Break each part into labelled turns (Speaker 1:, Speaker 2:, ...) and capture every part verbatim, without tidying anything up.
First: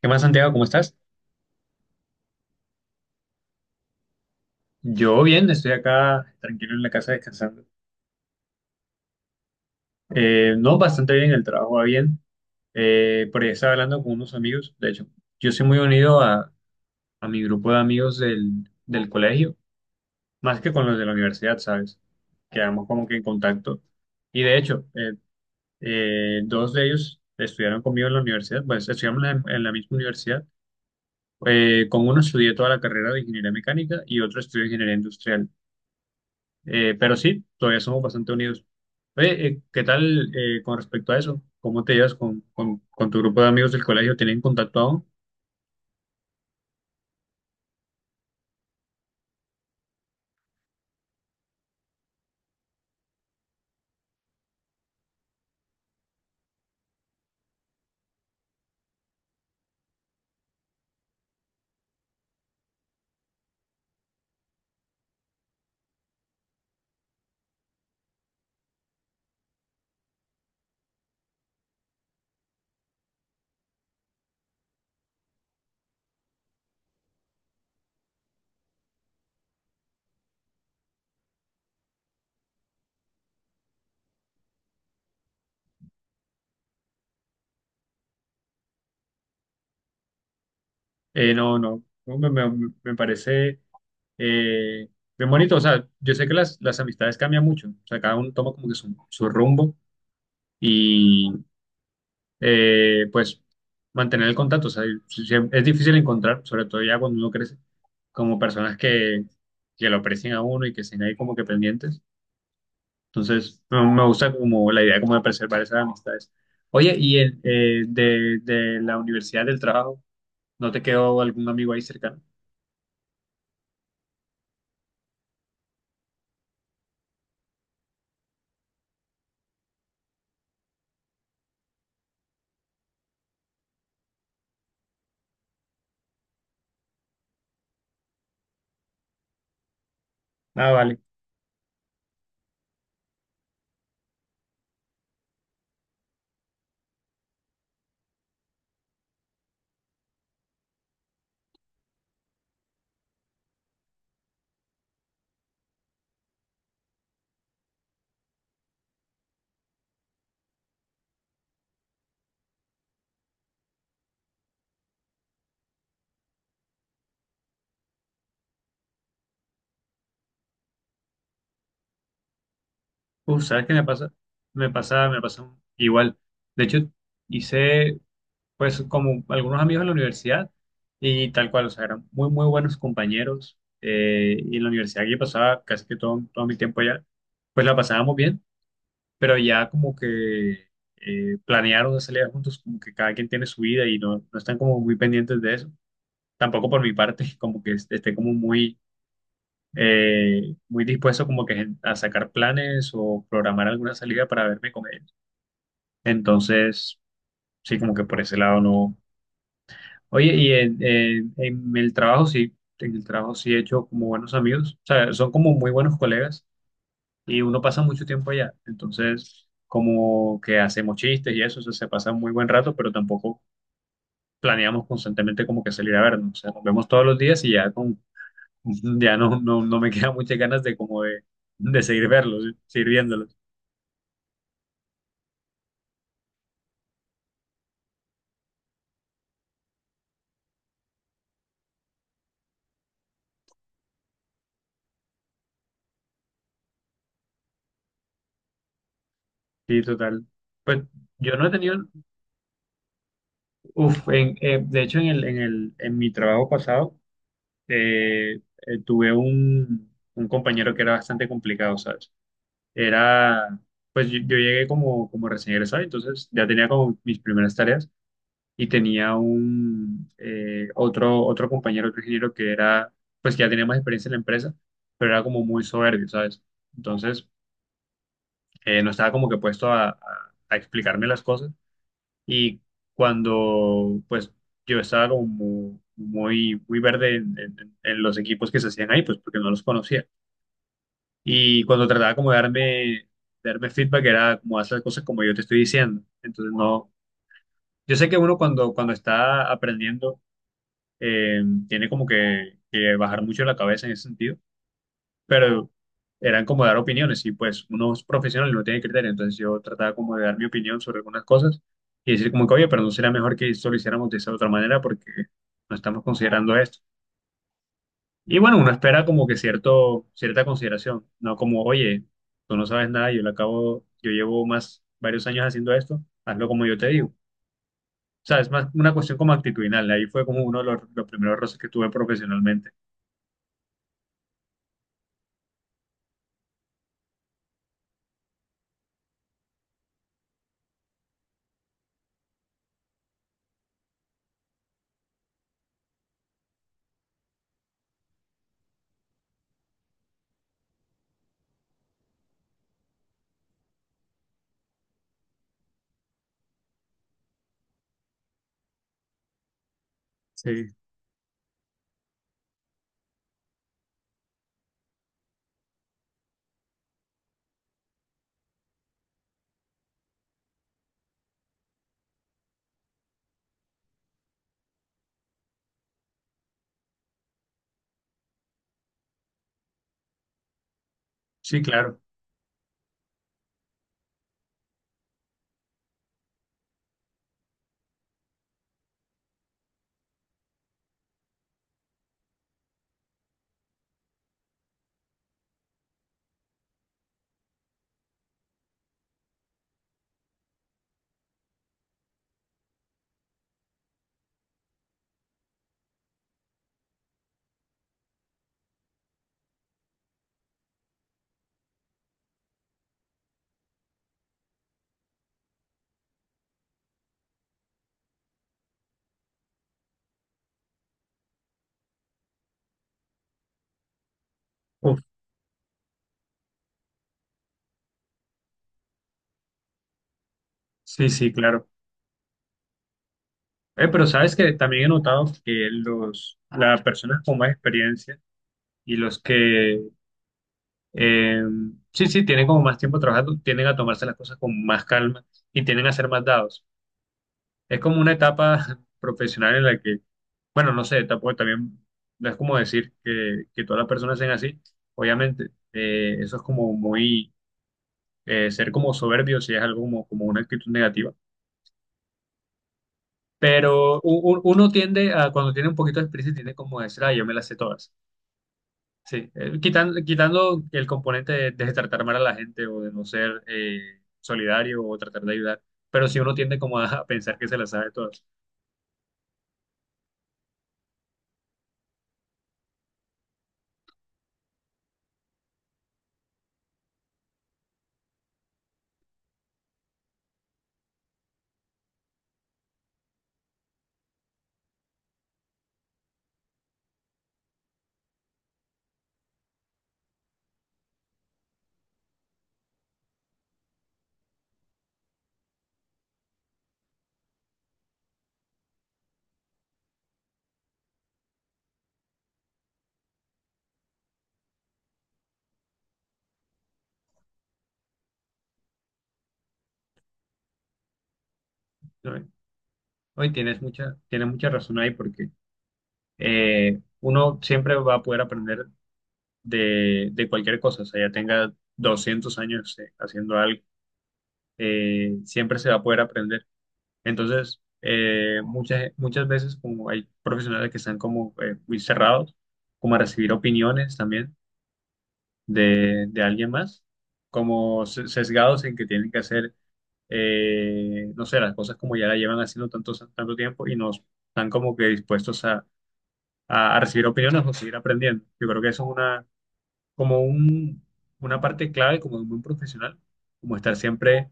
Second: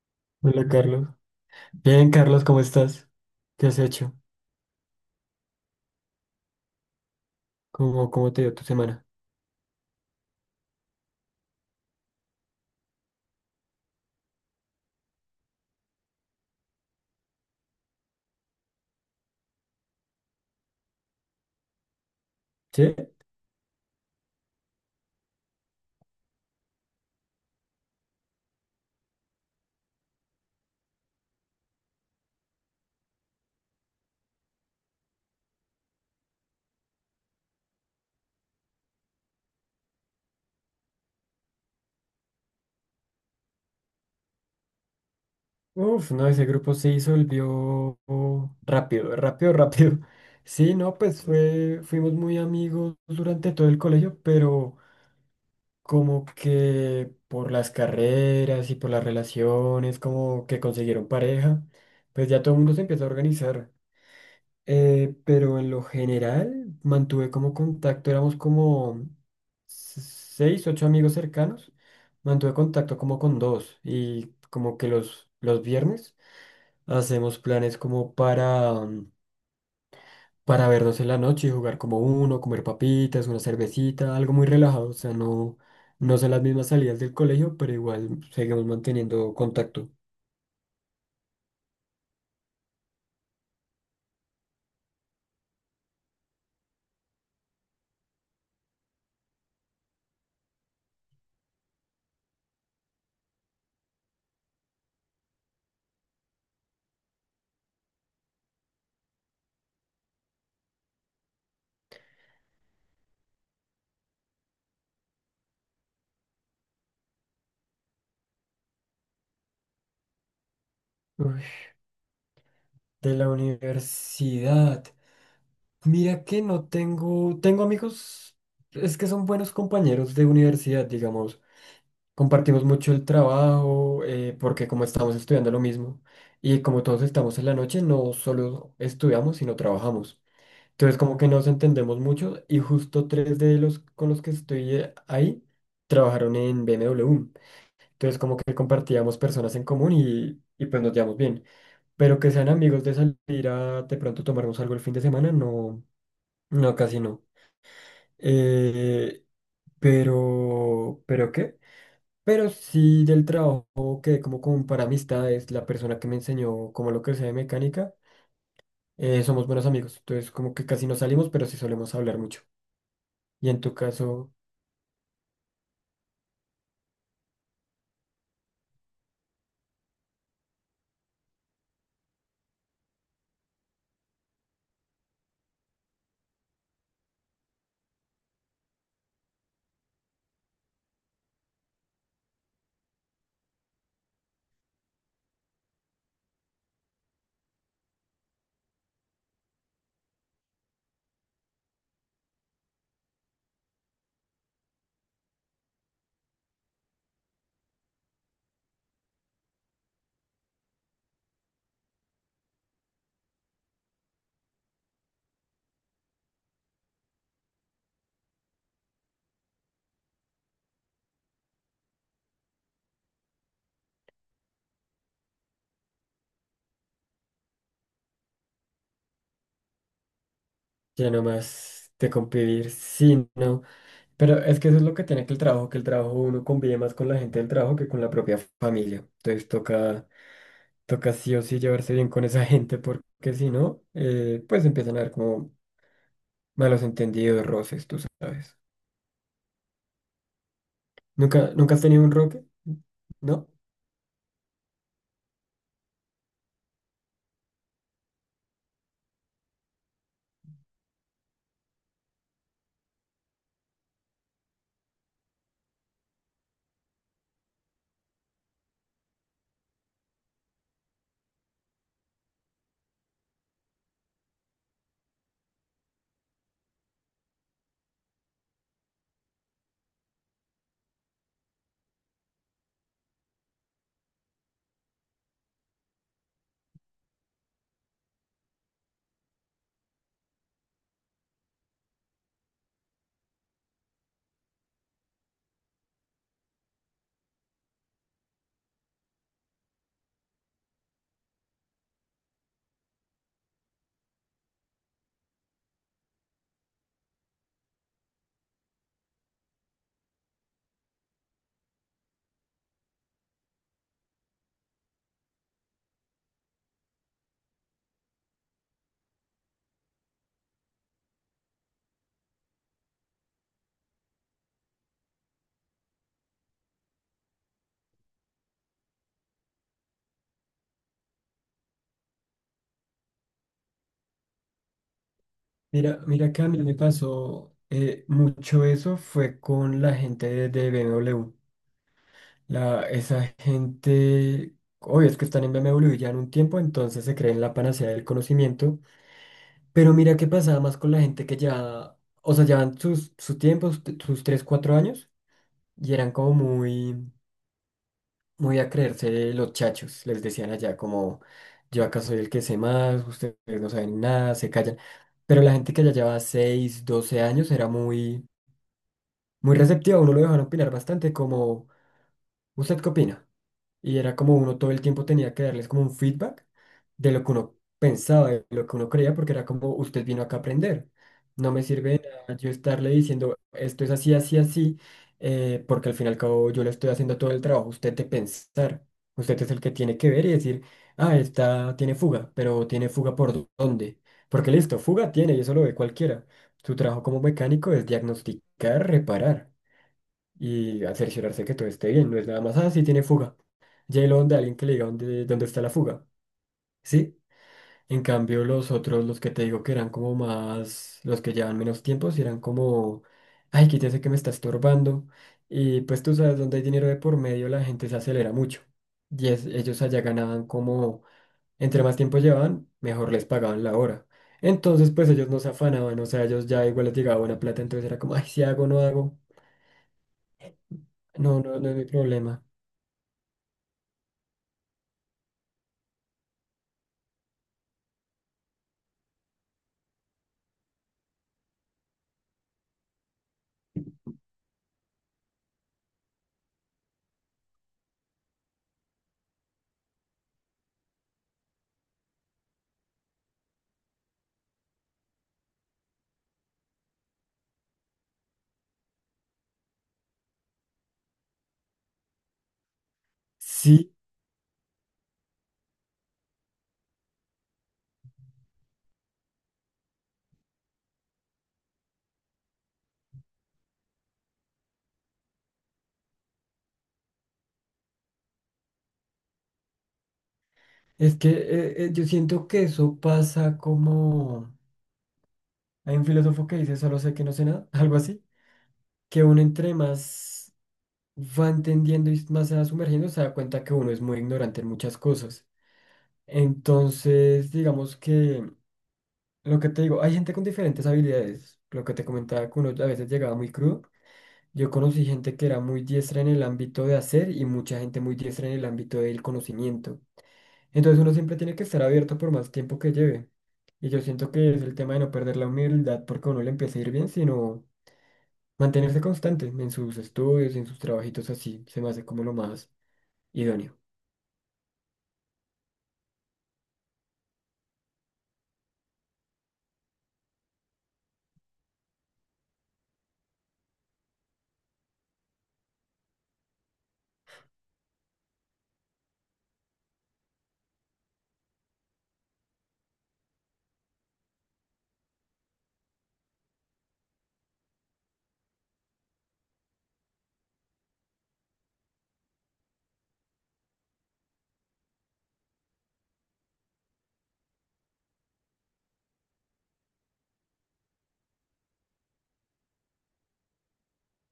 Speaker 1: ¿Qué más, Santiago? ¿Cómo
Speaker 2: Hola
Speaker 1: estás?
Speaker 2: Carlos. Bien, Carlos, ¿cómo estás? ¿Qué has hecho?
Speaker 1: Yo bien, estoy acá tranquilo en la casa descansando.
Speaker 2: ¿Cómo, cómo te dio tu semana?
Speaker 1: Eh, no, bastante bien, el trabajo va bien. Eh, por ahí estaba hablando con unos amigos. De hecho, yo soy muy unido a, a mi grupo de amigos del, del colegio, más que con los de la universidad, ¿sabes? Quedamos
Speaker 2: ¿Sí?
Speaker 1: como que en contacto. Y de hecho, eh, eh, dos de ellos estudiaron conmigo en la universidad, pues estudiamos en la, en la misma universidad. Eh, con uno estudié toda la carrera de ingeniería mecánica y otro estudié ingeniería industrial. Eh, pero sí, todavía somos bastante unidos. Oye, eh, ¿qué tal eh, con respecto a eso? ¿Cómo te llevas con, con- con tu grupo de amigos del colegio? ¿Tienen contacto aún?
Speaker 2: Uf, no, ese grupo se disolvió rápido, rápido, rápido. Sí, no, pues fue, fuimos muy amigos durante todo el colegio, pero como que por las carreras y por las relaciones, como que consiguieron pareja, pues ya todo el mundo se empieza a organizar. Eh, pero en lo general mantuve como contacto, éramos como se- seis, ocho amigos cercanos, mantuve contacto como con dos y como que los, los viernes hacemos planes como para, mm, para vernos en la noche y jugar como uno, comer papitas, una cervecita, algo muy relajado, o sea, no, no son las mismas salidas del colegio, pero igual seguimos manteniendo contacto.
Speaker 1: Eh, no, no, no, me, me- me parece eh, bien bonito. O sea, yo sé que las, las amistades cambian mucho. O sea, cada uno toma como que su, su rumbo y eh, pues mantener el contacto. O sea, si- si es difícil encontrar, sobre todo ya cuando uno crece, como personas que, que lo aprecian a uno y que estén ahí como que pendientes. Entonces, me me gusta como la idea como de preservar esas amistades. Oye, ¿y el, eh, de, de la universidad del trabajo, no te quedó
Speaker 2: Uy,
Speaker 1: algún amigo ahí cercano?
Speaker 2: de la universidad. Mira que no tengo, tengo amigos, es que son buenos compañeros de universidad, digamos, compartimos mucho el trabajo, eh, porque como estamos estudiando lo mismo y como todos estamos en la noche, no solo estudiamos, sino trabajamos.
Speaker 1: Ah,
Speaker 2: Entonces
Speaker 1: vale.
Speaker 2: como que nos entendemos mucho y justo tres de los con los que estoy eh, ahí trabajaron en B M W. Entonces como que compartíamos personas en común y, y pues nos llevamos bien. Pero que sean amigos de salir a de pronto tomarnos algo el fin de semana, no, no, casi no. Eh, pero, ¿pero qué? Pero sí del trabajo que como con para amistades, la persona que me enseñó como lo que sea de mecánica, eh, somos buenos amigos. Entonces como que casi no salimos, pero sí solemos hablar mucho.
Speaker 1: Uf,
Speaker 2: Y en
Speaker 1: ¿sabes
Speaker 2: tu
Speaker 1: qué me pasa?
Speaker 2: caso,
Speaker 1: Me pasa, me pasa igual. De hecho, hice pues como algunos amigos en la universidad y tal cual, o sea, eran muy, muy buenos compañeros. Eh, y en la universidad que yo pasaba casi que todo, todo mi tiempo allá, pues la pasábamos bien, pero ya como que eh, planearon una salida juntos, como que cada quien tiene su vida y no, no están como muy pendientes de eso. Tampoco por mi parte, como que est- esté como muy, eh, muy dispuesto como que gen- a sacar planes o programar alguna salida para verme con él. Entonces, sí, como que por ese lado no. Oye, y en, en- en el trabajo sí, en el trabajo sí he hecho como buenos amigos, o sea, son como muy buenos colegas y uno pasa mucho tiempo allá. Entonces, como que hacemos chistes y eso, o sea, se pasa un muy buen rato, pero tampoco planeamos constantemente como que salir a vernos. O sea, nos vemos todos los días y ya con, ya no, no, no me quedan muchas ganas de como
Speaker 2: ya
Speaker 1: de, de
Speaker 2: nomás
Speaker 1: seguir
Speaker 2: de
Speaker 1: verlos, ¿sí?
Speaker 2: convivir,
Speaker 1: Seguir
Speaker 2: sí,
Speaker 1: viéndolos.
Speaker 2: no. Pero es que eso es lo que tiene que el trabajo, que el trabajo uno convive más con la gente del trabajo que con la propia familia. Entonces toca, toca sí o sí llevarse bien con esa gente, porque si no, eh, pues empiezan a ver como malos entendidos, roces, tú sabes.
Speaker 1: Sí, total. Pues yo no he
Speaker 2: ¿Nunca, nunca
Speaker 1: tenido,
Speaker 2: has tenido un roque? ¿No?
Speaker 1: uf, en, eh, de hecho en el, en el, en mi trabajo pasado, eh, eh, tuve un, un compañero que era bastante complicado, ¿sabes? Era, pues yo, yo llegué como, como recién egresado, entonces ya tenía como mis primeras tareas y tenía un eh, otro, otro compañero, otro ingeniero que era, pues que ya tenía más experiencia en la empresa, pero era como muy soberbio, ¿sabes? Entonces eh, no estaba como que puesto a, a- a explicarme las cosas y cuando pues yo estaba como mu- muy, muy verde en, en en los equipos que se hacían ahí, pues porque no los conocía. Y cuando trataba como de darme, de darme feedback, era como hacer las cosas como yo te estoy diciendo. Entonces, no, yo sé que uno cuando, cuando está aprendiendo, eh, tiene como que, que bajar mucho la cabeza en ese sentido, pero eran como dar opiniones y pues uno es profesional y no tiene criterio. Entonces yo trataba como de dar mi opinión sobre algunas cosas y decir como que, oye, pero no sería mejor que esto lo hiciéramos de esa otra manera porque no estamos considerando esto. Y bueno, uno espera como que cierto, cierta consideración, no como, oye, tú no sabes nada, yo lo acabo, yo llevo más, varios años haciendo esto, hazlo como yo te digo. O sea, es más una cuestión como actitudinal, ahí fue como uno de los, los primeros roces que tuve profesionalmente.
Speaker 2: Mira, mira que a mí me pasó eh, mucho eso fue con la gente de, de B M W. La, esa gente, obvio es que están en B M W ya en un tiempo, entonces se creen la panacea del conocimiento. Pero mira qué pasaba más con la gente que ya, o sea, llevan sus, su tiempo, sus tres cuatro años, y eran como muy... muy a creerse los chachos, les decían
Speaker 1: Sí,
Speaker 2: allá, como yo acá soy el que sé más, ustedes no saben nada, se callan. Pero la gente que ya llevaba seis doce años era muy, muy receptiva, uno lo dejaban opinar bastante, como, ¿usted qué opina? Y era como uno todo el tiempo tenía que darles como un feedback de lo que uno pensaba, de lo que uno creía, porque era como, usted vino acá a aprender. No
Speaker 1: sí,
Speaker 2: me
Speaker 1: claro.
Speaker 2: sirve de nada yo estarle diciendo, esto es así, así, así, eh, porque al fin y al cabo yo le estoy haciendo todo el trabajo, usted de pensar. Usted es el que tiene que ver y decir, ah, esta tiene fuga, pero tiene fuga por dó- dónde. Porque listo, fuga tiene y eso lo ve cualquiera. Su trabajo como mecánico es diagnosticar, reparar y a cerciorarse que todo esté bien. No es nada más, ah, sí tiene fuga. J-Lo de alguien que le diga dónde, dónde está la fuga. Sí. En cambio, los otros, los que te digo que eran como más, los que llevan menos tiempo, sí eran como, ay, quítese que me está estorbando. Y pues tú sabes, donde hay dinero de por medio, la gente se acelera mucho. Y es- ellos allá ganaban como, entre más tiempo llevaban, mejor les pagaban la hora. Entonces,
Speaker 1: Uf,
Speaker 2: pues ellos no se afanaban, o sea, ellos ya igual les llegaba buena plata, entonces era como, ay, si hago, no hago,
Speaker 1: sí, sí,
Speaker 2: no, no,
Speaker 1: claro.
Speaker 2: no es mi problema.
Speaker 1: Eh, pero sabes que también he notado que los, las personas con más experiencia y los que, eh, sí, sí, tienen como más tiempo trabajando, tienden a tomarse las cosas con más calma y tienden a ser más dados. Es como una etapa profesional en la que, bueno, no sé, tampoco también, no es como decir que, que todas las personas sean así. Obviamente, eh, eso es como muy, eh, ser como soberbio, si es algo como, como una actitud negativa.
Speaker 2: Sí.
Speaker 1: Pero u- u- uno tiende a, cuando tiene un poquito de experiencia, tiende como a decir, ah, yo me las sé todas. Sí, quitando, quitando el componente de, de tratar mal a la gente o de no ser eh, solidario o tratar de ayudar. Pero si uno tiende como a, a pensar que se las sabe todas.
Speaker 2: Es que eh, eh, yo siento que eso pasa como... Hay un filósofo que dice, solo sé que no sé nada, algo así, que uno entre más va entendiendo y más se va sumergiendo, se da cuenta que uno es muy ignorante en muchas cosas. Entonces, digamos que lo que te digo, hay gente con diferentes habilidades. Lo que te comentaba, que uno a veces llegaba muy crudo. Yo conocí gente que era muy diestra en el ámbito de hacer y mucha gente muy diestra en el ámbito del conocimiento. Entonces uno siempre tiene que estar abierto por más tiempo que lleve. Y yo siento que es el tema de no perder la humildad porque a uno le empieza a ir bien, sino mantenerse constante en sus estudios, en sus trabajitos así, se me hace como
Speaker 1: ¿No?
Speaker 2: lo más
Speaker 1: Hoy tienes
Speaker 2: idóneo.
Speaker 1: mucha, tienes mucha razón ahí porque eh, uno siempre va a poder aprender de, de cualquier cosa, o sea, ya tenga doscientos años eh, haciendo algo, eh, siempre se va a poder aprender. Entonces, eh, muchas, muchas veces como hay profesionales que están como eh, muy cerrados, como a recibir opiniones también de, de alguien más, como se- sesgados en que tienen que hacer, eh, no sé, las cosas como ya la llevan haciendo tanto, tanto tiempo y no están como que dispuestos a a, a recibir opiniones o seguir aprendiendo. Yo creo que eso es una como un, una parte clave como de un buen profesional, como estar siempre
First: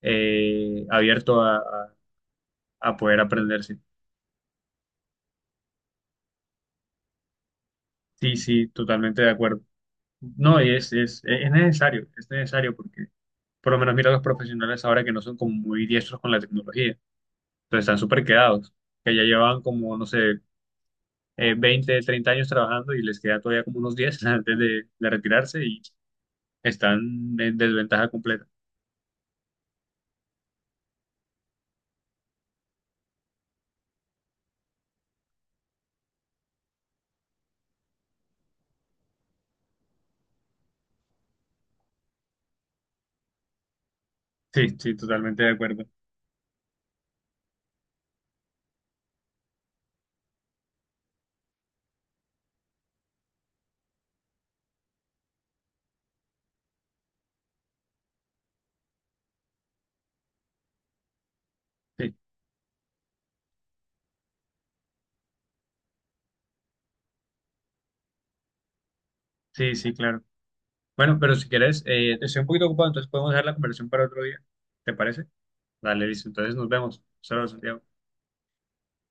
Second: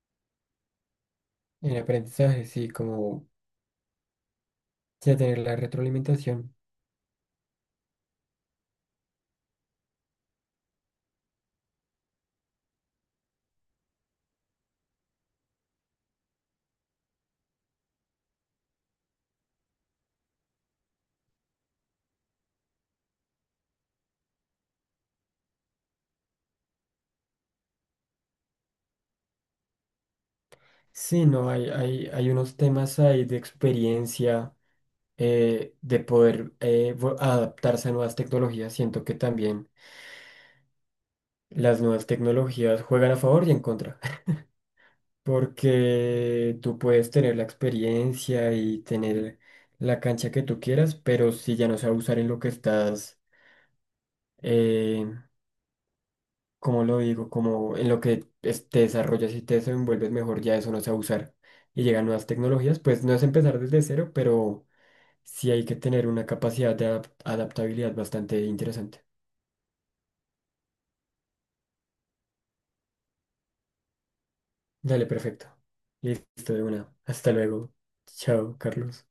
Speaker 1: eh, abierto a,
Speaker 2: En
Speaker 1: a-
Speaker 2: aprendizaje, sí,
Speaker 1: a poder
Speaker 2: como
Speaker 1: aprender. Sí,
Speaker 2: ya tener la retroalimentación.
Speaker 1: sí, sí, totalmente de acuerdo. No, y es, es, es necesario, es necesario porque por lo menos mira los profesionales ahora que no son como muy diestros con la tecnología, entonces están súper quedados, que ya llevan como, no sé, eh, veinte, treinta años trabajando y les queda todavía como unos diez antes de, de retirarse y están en desventaja completa.
Speaker 2: Sí, no, hay, hay, hay unos temas ahí de experiencia, eh, de poder eh, vo- adaptarse a nuevas tecnologías. Siento que también las nuevas tecnologías juegan a favor y en contra.
Speaker 1: Sí, sí, totalmente de acuerdo.
Speaker 2: Porque tú puedes tener la experiencia y tener la cancha que tú quieras, pero si ya no sabes usar en lo que estás, eh, ¿cómo lo digo? Como en lo que es- te desarrollas y te desenvuelves mejor, ya eso no sabe usar. Y llegan
Speaker 1: Sí,
Speaker 2: nuevas tecnologías, pues no es empezar desde cero, pero sí hay que tener una capacidad de adap- adaptabilidad bastante interesante.
Speaker 1: sí, sí, claro. Bueno, pero si quieres, eh, estoy un poquito ocupado, entonces podemos dejar la conversación para otro día. ¿Te
Speaker 2: Dale,
Speaker 1: parece?
Speaker 2: perfecto.
Speaker 1: Dale, listo.
Speaker 2: Listo
Speaker 1: Entonces
Speaker 2: de
Speaker 1: nos
Speaker 2: una.
Speaker 1: vemos.
Speaker 2: Hasta
Speaker 1: Saludos,
Speaker 2: luego.
Speaker 1: Santiago.
Speaker 2: Chao, Carlos.